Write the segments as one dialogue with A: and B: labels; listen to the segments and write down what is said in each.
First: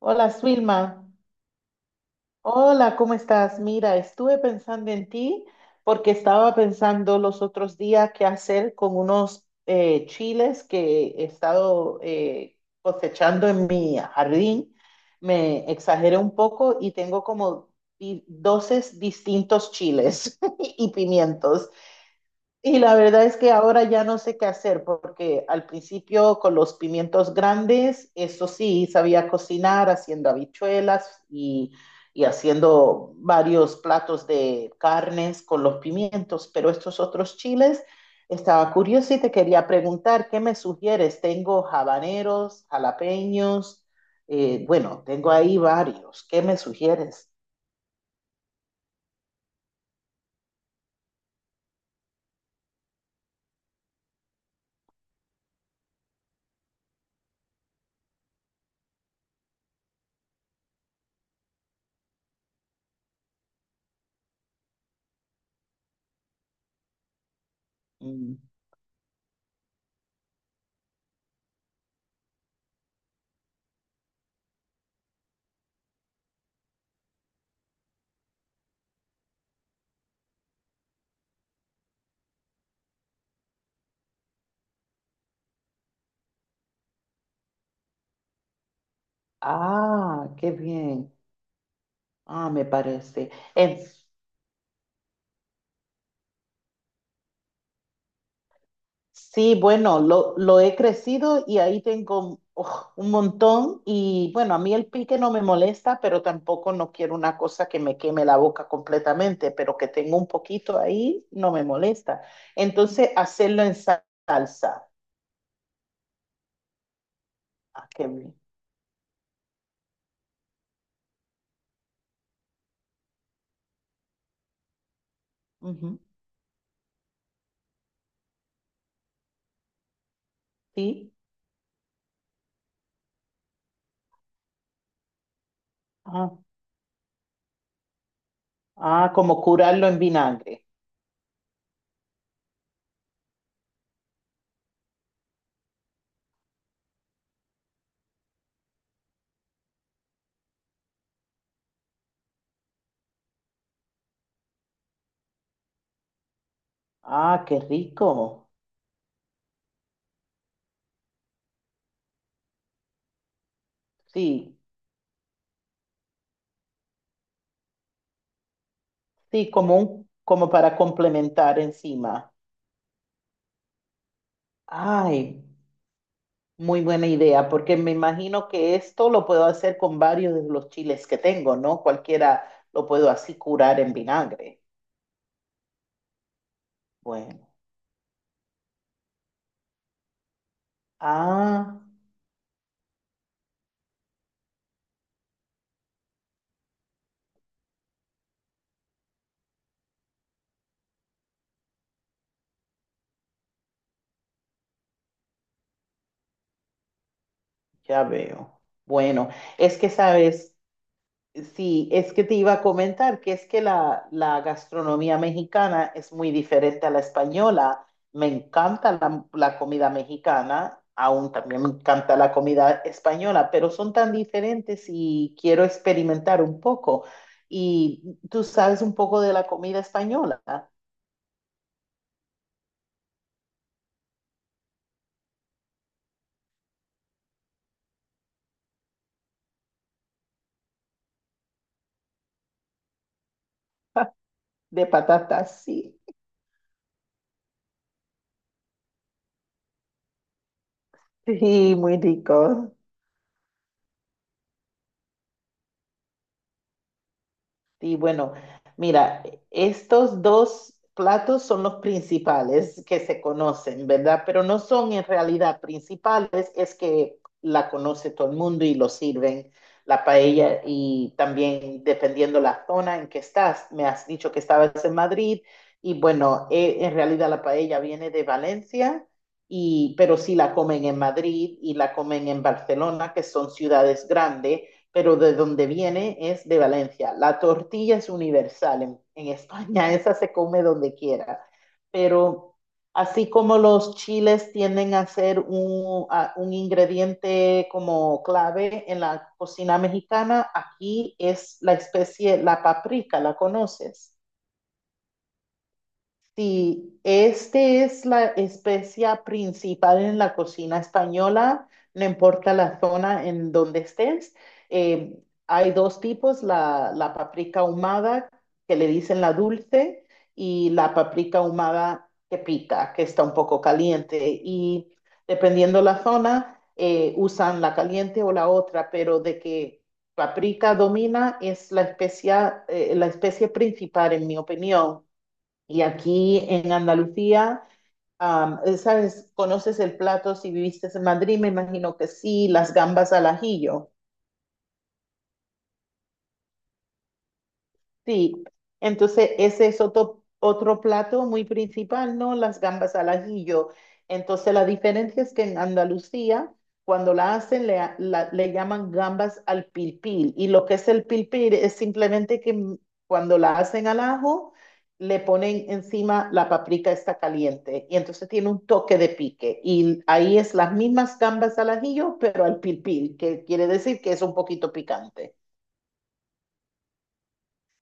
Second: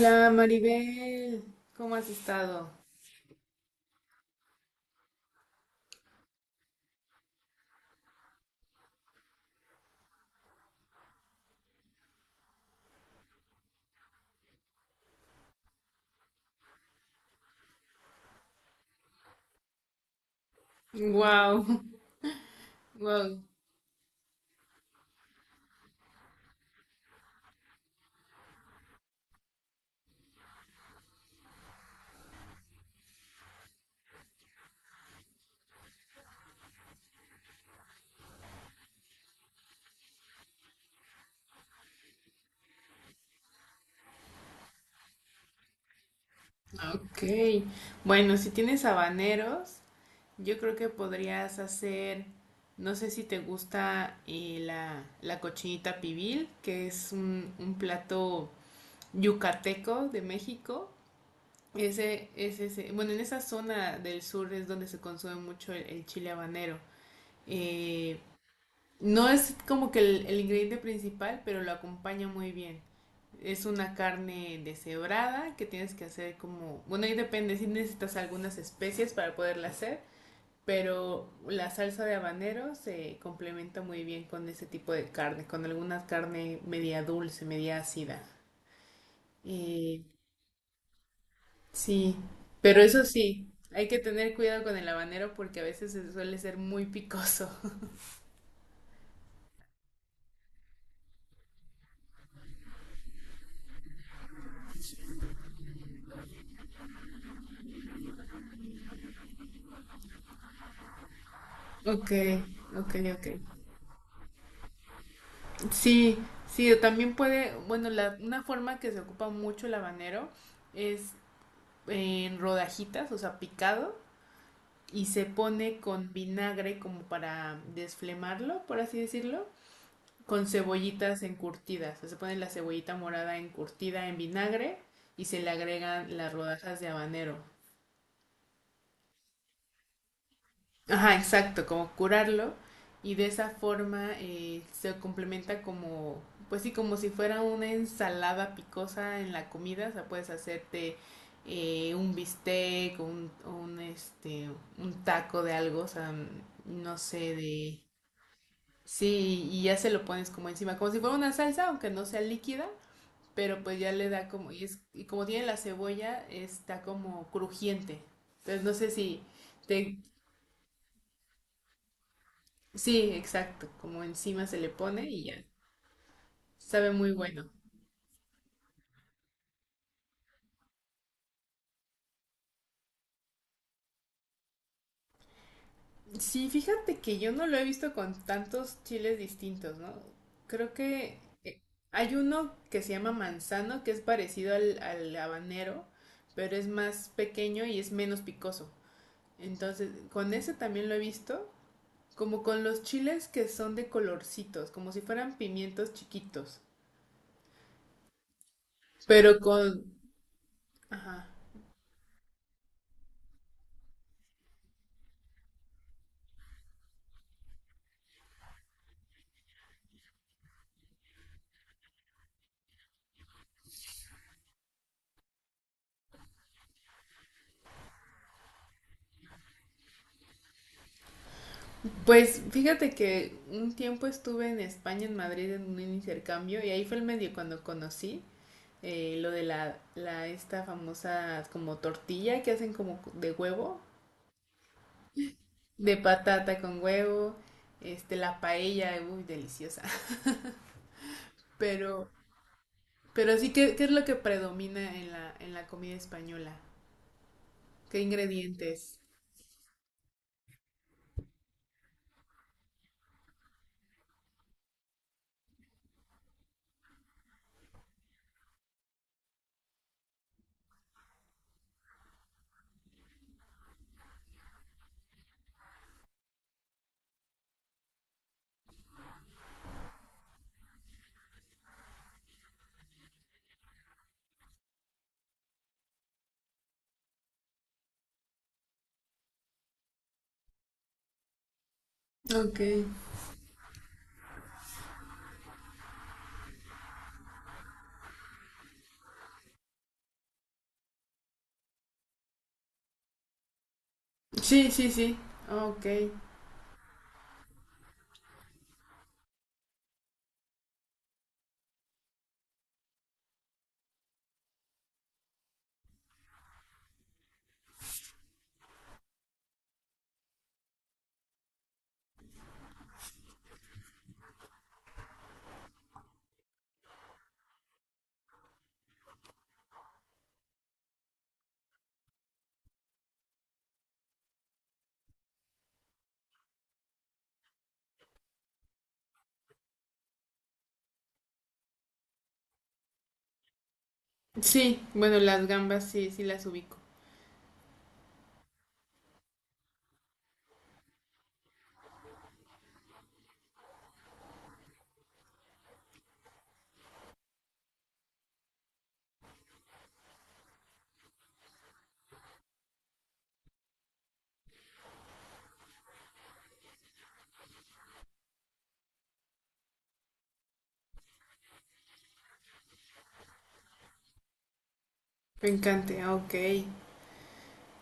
A: Hola, Swilma.
B: Maribel. ¿Cómo has estado?
A: Hola, ¿cómo estás? Mira, estuve pensando en ti porque estaba pensando los otros días qué hacer con unos chiles que he estado cosechando en mi jardín. Me exageré un poco y tengo como 12 distintos chiles y pimientos.
B: Wow,
A: Y la verdad
B: wow.
A: es que ahora ya no sé qué hacer, porque al principio con los pimientos grandes, eso sí, sabía cocinar haciendo habichuelas y haciendo varios platos de carnes con los pimientos, pero estos otros chiles, estaba curiosa y te quería preguntar, ¿qué me sugieres? Tengo habaneros, jalapeños, bueno, tengo ahí varios, ¿qué me sugieres?
B: Ok. Bueno, si tienes habaneros, yo creo que podrías hacer, no sé si te gusta la cochinita pibil, que es un plato yucateco de México. Ese, es ese. Bueno, en esa zona del sur es donde se consume mucho el chile habanero. Eh,
A: Mm.
B: No es como que el ingrediente principal, pero lo acompaña muy bien. Es una carne deshebrada que tienes que hacer como... Bueno, ahí depende si necesitas algunas especies para poderla hacer, pero la salsa de habanero se complementa muy bien con ese tipo de carne, con alguna carne media dulce, media ácida. Eh,
A: Ah, qué bien,
B: sí,
A: ah, me
B: pero eso
A: parece.
B: sí,
A: En
B: hay que tener cuidado con el habanero porque a veces suele ser muy picoso.
A: Sí, bueno, lo he crecido y ahí tengo uf, un montón y bueno, a mí el pique no me molesta, pero tampoco no quiero una cosa que me queme la boca completamente, pero que tengo un poquito ahí no me
B: Ok,
A: molesta.
B: ok,
A: Entonces,
B: ok.
A: hacerlo en salsa.
B: Sí, sí, o también puede,
A: Ah,
B: bueno,
A: qué
B: la,
A: bien.
B: una forma que se ocupa mucho el habanero es en rodajitas, o sea, picado, y se pone
A: Ujú.
B: con vinagre como para desflemarlo, por así decirlo, con
A: Sí.
B: cebollitas encurtidas. O sea, se pone la cebollita morada encurtida en vinagre y se le agregan
A: Ah,
B: las rodajas de habanero.
A: ah, como curarlo en vinagre.
B: Ajá, exacto, como curarlo y de esa forma se complementa como, pues sí, como si fuera una ensalada picosa en la comida, o sea, puedes hacerte un bistec, un un taco de algo, o sea, no sé,
A: Ah, qué
B: de...
A: rico.
B: Sí, y ya se lo pones como encima, como si fuera una salsa, aunque no sea líquida, pero pues ya le da como,
A: Sí,
B: y, es, y como tiene la cebolla, está como crujiente. Entonces no sé si...
A: sí, como
B: ¿Te,
A: un, como para complementar encima.
B: sí, exacto, como encima se le pone
A: Ay,
B: y ya.
A: muy
B: Sabe
A: buena
B: muy
A: idea,
B: bueno.
A: porque me imagino que esto lo puedo hacer con varios de los chiles que tengo, ¿no? Cualquiera lo puedo así curar en vinagre.
B: Sí, fíjate que yo no
A: Bueno,
B: lo he visto con tantos chiles distintos, ¿no? Creo que eh,
A: ah,
B: hay uno que se llama manzano, que es parecido al habanero, pero es más pequeño y es menos picoso. Entonces, con ese también lo he visto, como con los chiles que son de colorcitos, como si fueran pimientos chiquitos,
A: ya veo. Bueno,
B: pero
A: es
B: con...
A: que sabes,
B: Ajá.
A: sí, es que te iba a comentar que es que la gastronomía mexicana es muy diferente a la española. Me encanta la comida mexicana, aún también me encanta la comida española, pero son tan diferentes y quiero experimentar un poco. Y tú sabes un poco de la comida española,
B: Pues fíjate que un tiempo estuve en España, en Madrid, en un intercambio y ahí fue el medio cuando conocí lo de la esta famosa como tortilla que hacen como de huevo,
A: de patatas,
B: de
A: sí.
B: patata con huevo, este la paella, uy, deliciosa.
A: Sí, muy
B: Pero,
A: rico.
B: pero sí, ¿qué es lo que predomina en en la comida española?
A: Y
B: ¿Qué
A: bueno,
B: ingredientes?
A: mira, estos dos platos son los principales que se conocen, ¿verdad? Pero no son en realidad principales, es que la conoce todo el mundo y lo sirven la paella y también dependiendo la zona en que estás, me has dicho que estabas en Madrid y bueno, en realidad la paella viene de Valencia. Y, pero sí la comen en Madrid y la comen en Barcelona, que son ciudades grandes, pero de donde viene es de Valencia. La tortilla es universal en España, esa se come donde quiera, pero
B: Ok.
A: así como los chiles tienden a ser un, un ingrediente como clave en la cocina mexicana, aquí es la especie, la paprika, ¿la conoces?
B: Sí, sí, sí. Ok.
A: Sí, este es la especia principal en la cocina española, no importa la zona en donde estés. Hay dos tipos, la paprika ahumada, que le dicen la dulce, y la paprika ahumada que pica, que está un poco caliente. Y dependiendo la zona, usan la caliente o la otra, pero de que paprika domina es la especia, la especie principal, en mi opinión. Y aquí en Andalucía, ¿sabes? ¿Conoces el plato si viviste en Madrid? Me imagino que sí, las gambas al ajillo.
B: Sí, bueno, las gambas sí, sí las ubico.
A: Sí, entonces ese es otro, otro plato muy principal, ¿no? Las gambas al ajillo. Entonces la diferencia es que en Andalucía, cuando la hacen, le, le llaman gambas al pilpil. Y lo que es el pilpil es simplemente que cuando la hacen al ajo, le ponen encima la paprika está caliente. Y entonces tiene un toque de pique. Y ahí es las mismas gambas al ajillo, pero al pilpil, que quiere decir que es un poquito picante.
B: Me encanta, ok.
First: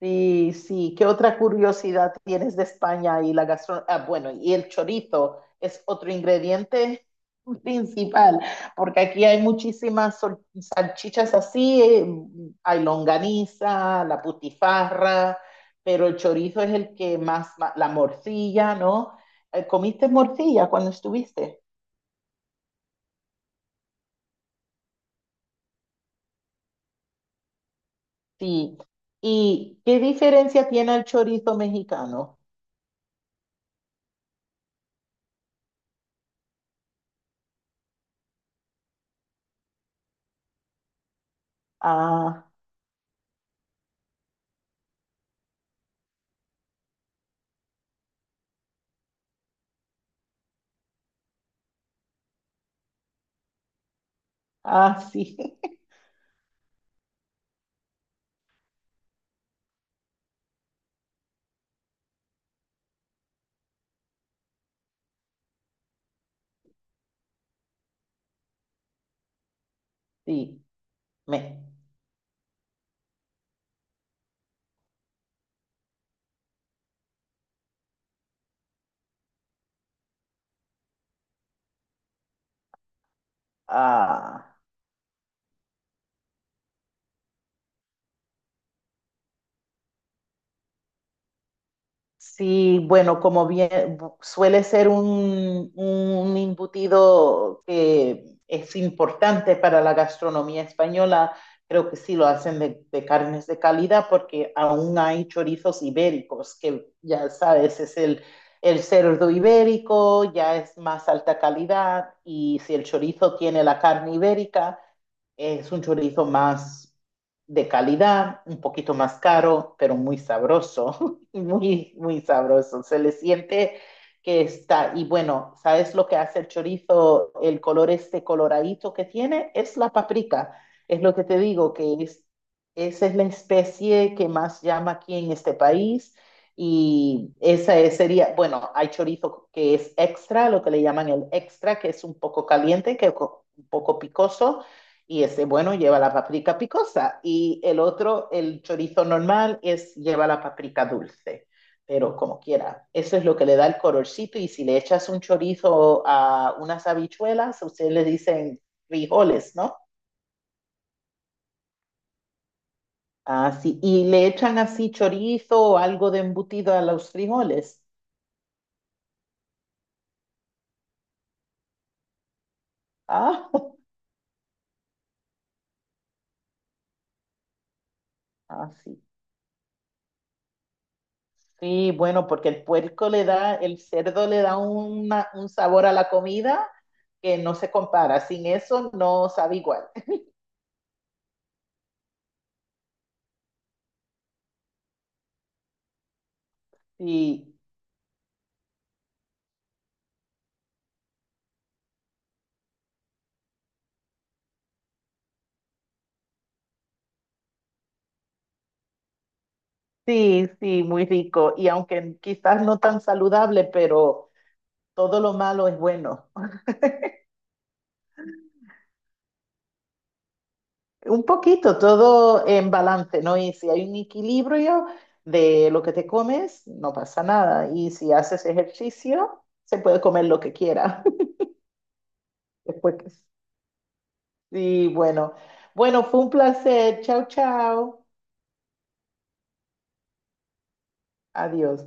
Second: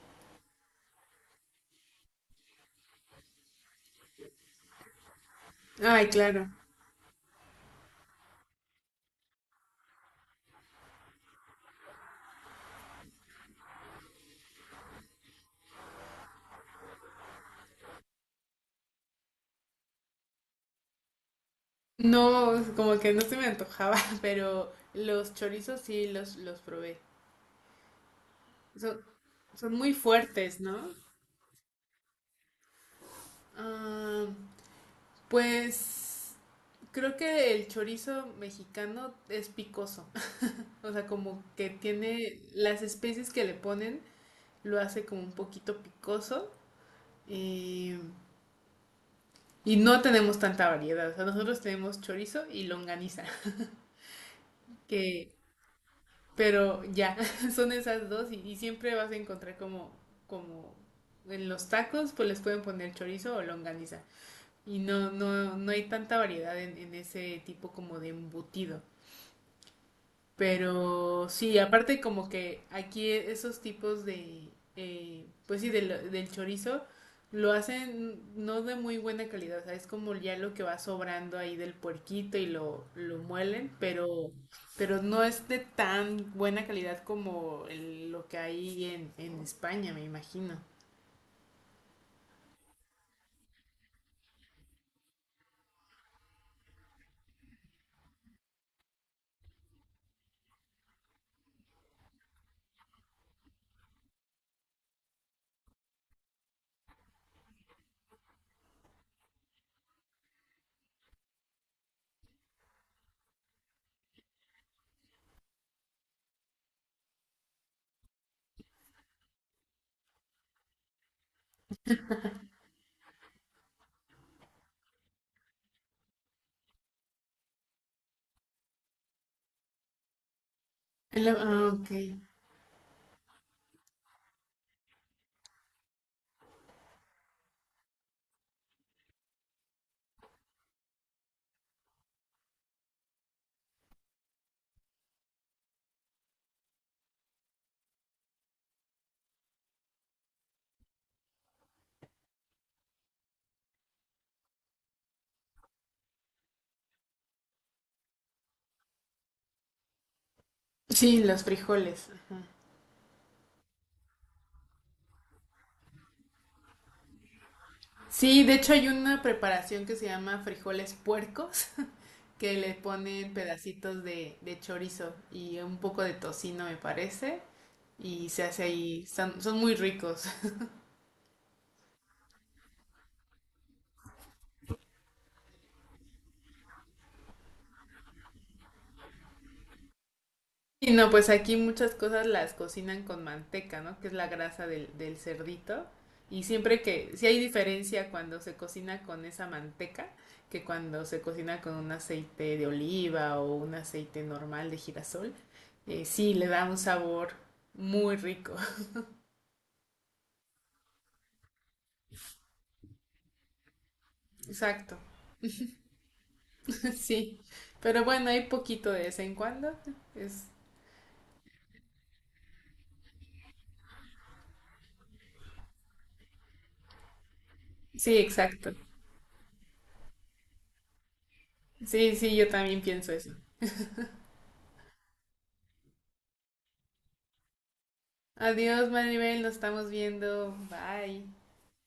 A: Sí, sí. ¿Qué otra curiosidad tienes de España y la gastronomía? Ah, bueno, y el chorizo es
B: Ay,
A: otro
B: claro.
A: ingrediente principal, porque aquí hay muchísimas salchichas así, hay longaniza, la putifarra, pero el chorizo es el que más, la morcilla, ¿no? ¿Comiste morcilla cuando estuviste?
B: No, como que no se me antojaba, pero los chorizos sí los probé.
A: Sí.
B: Son, son
A: ¿Y
B: muy
A: qué
B: fuertes,
A: diferencia
B: ¿no?
A: tiene el chorizo mexicano?
B: Ah, pues creo que el chorizo mexicano es picoso. O sea, como que tiene
A: Ah,
B: las especies que le ponen, lo hace como un poquito picoso. eh, y no tenemos tanta variedad. O sea, nosotros tenemos chorizo y longaniza,
A: ah,
B: que
A: sí,
B: pero ya, son esas dos y siempre vas a encontrar como, como en los tacos, pues les pueden poner chorizo o longaniza. Y no, no, no hay tanta variedad en ese tipo como de embutido.
A: sí.
B: Pero sí,
A: Me,
B: aparte como que aquí esos tipos de, pues sí, del chorizo lo hacen no de muy buena calidad, o sea, es como ya lo que va sobrando ahí del puerquito y lo muelen,
A: ah,
B: pero no es de tan buena calidad como lo que hay en España, me imagino.
A: sí, bueno, como bien suele ser un embutido que es importante para la gastronomía española, creo que sí lo hacen de carnes de calidad porque aún hay chorizos ibéricos, que ya sabes, es el cerdo ibérico, ya es más alta calidad y si el chorizo tiene la carne ibérica. Es un chorizo más de calidad, un poquito más caro, pero muy sabroso, muy, muy sabroso. Se le siente que está, y bueno, ¿sabes lo que hace el chorizo? El color este coloradito que tiene es la paprika. Es lo que te digo,
B: Ok.
A: que es, esa es la especie que más llama aquí en este país. Y sería, bueno, hay chorizo que es extra, lo que le llaman el extra, que es un poco caliente, que un poco picoso y ese bueno lleva la paprika picosa y el otro, el chorizo normal, es lleva la paprika dulce. Pero como quiera, eso es lo que le da el colorcito y si le echas un chorizo a unas habichuelas, ustedes le dicen frijoles, ¿no?
B: Sí, los frijoles, ajá.
A: Así, y le echan así chorizo o algo de embutido a los frijoles.
B: Sí, de hecho hay una preparación que se llama frijoles puercos, que le ponen
A: Ah,
B: pedacitos de chorizo y un poco de tocino, me parece, y se hace
A: así.
B: ahí, son, son muy ricos.
A: Sí, bueno, porque el puerco le da, el cerdo le da un sabor a la comida que no se compara. Sin eso no sabe igual.
B: Y no, pues aquí muchas cosas las cocinan con manteca, ¿no? Que es la grasa del cerdito. Y siempre que, si hay
A: Sí,
B: diferencia cuando se cocina con esa manteca que cuando se cocina con un aceite de oliva o un aceite normal de girasol, sí, le da un sabor muy rico.
A: sí, muy rico. Y aunque quizás no tan saludable, pero
B: Exacto.
A: todo lo malo es bueno.
B: Sí, pero bueno, hay poquito de vez en cuando. Es...
A: Un poquito, todo en balance, ¿no? Y si hay un equilibrio de lo que te comes, no pasa nada. Y si
B: Sí,
A: haces
B: exacto.
A: ejercicio, se puede comer lo que quiera.
B: Sí, sí, yo también
A: Después que...
B: pienso eso.
A: Sí, bueno. Bueno, fue un placer. Chao, chao.
B: Adiós, Maribel, nos estamos viendo. Bye.
A: Adiós.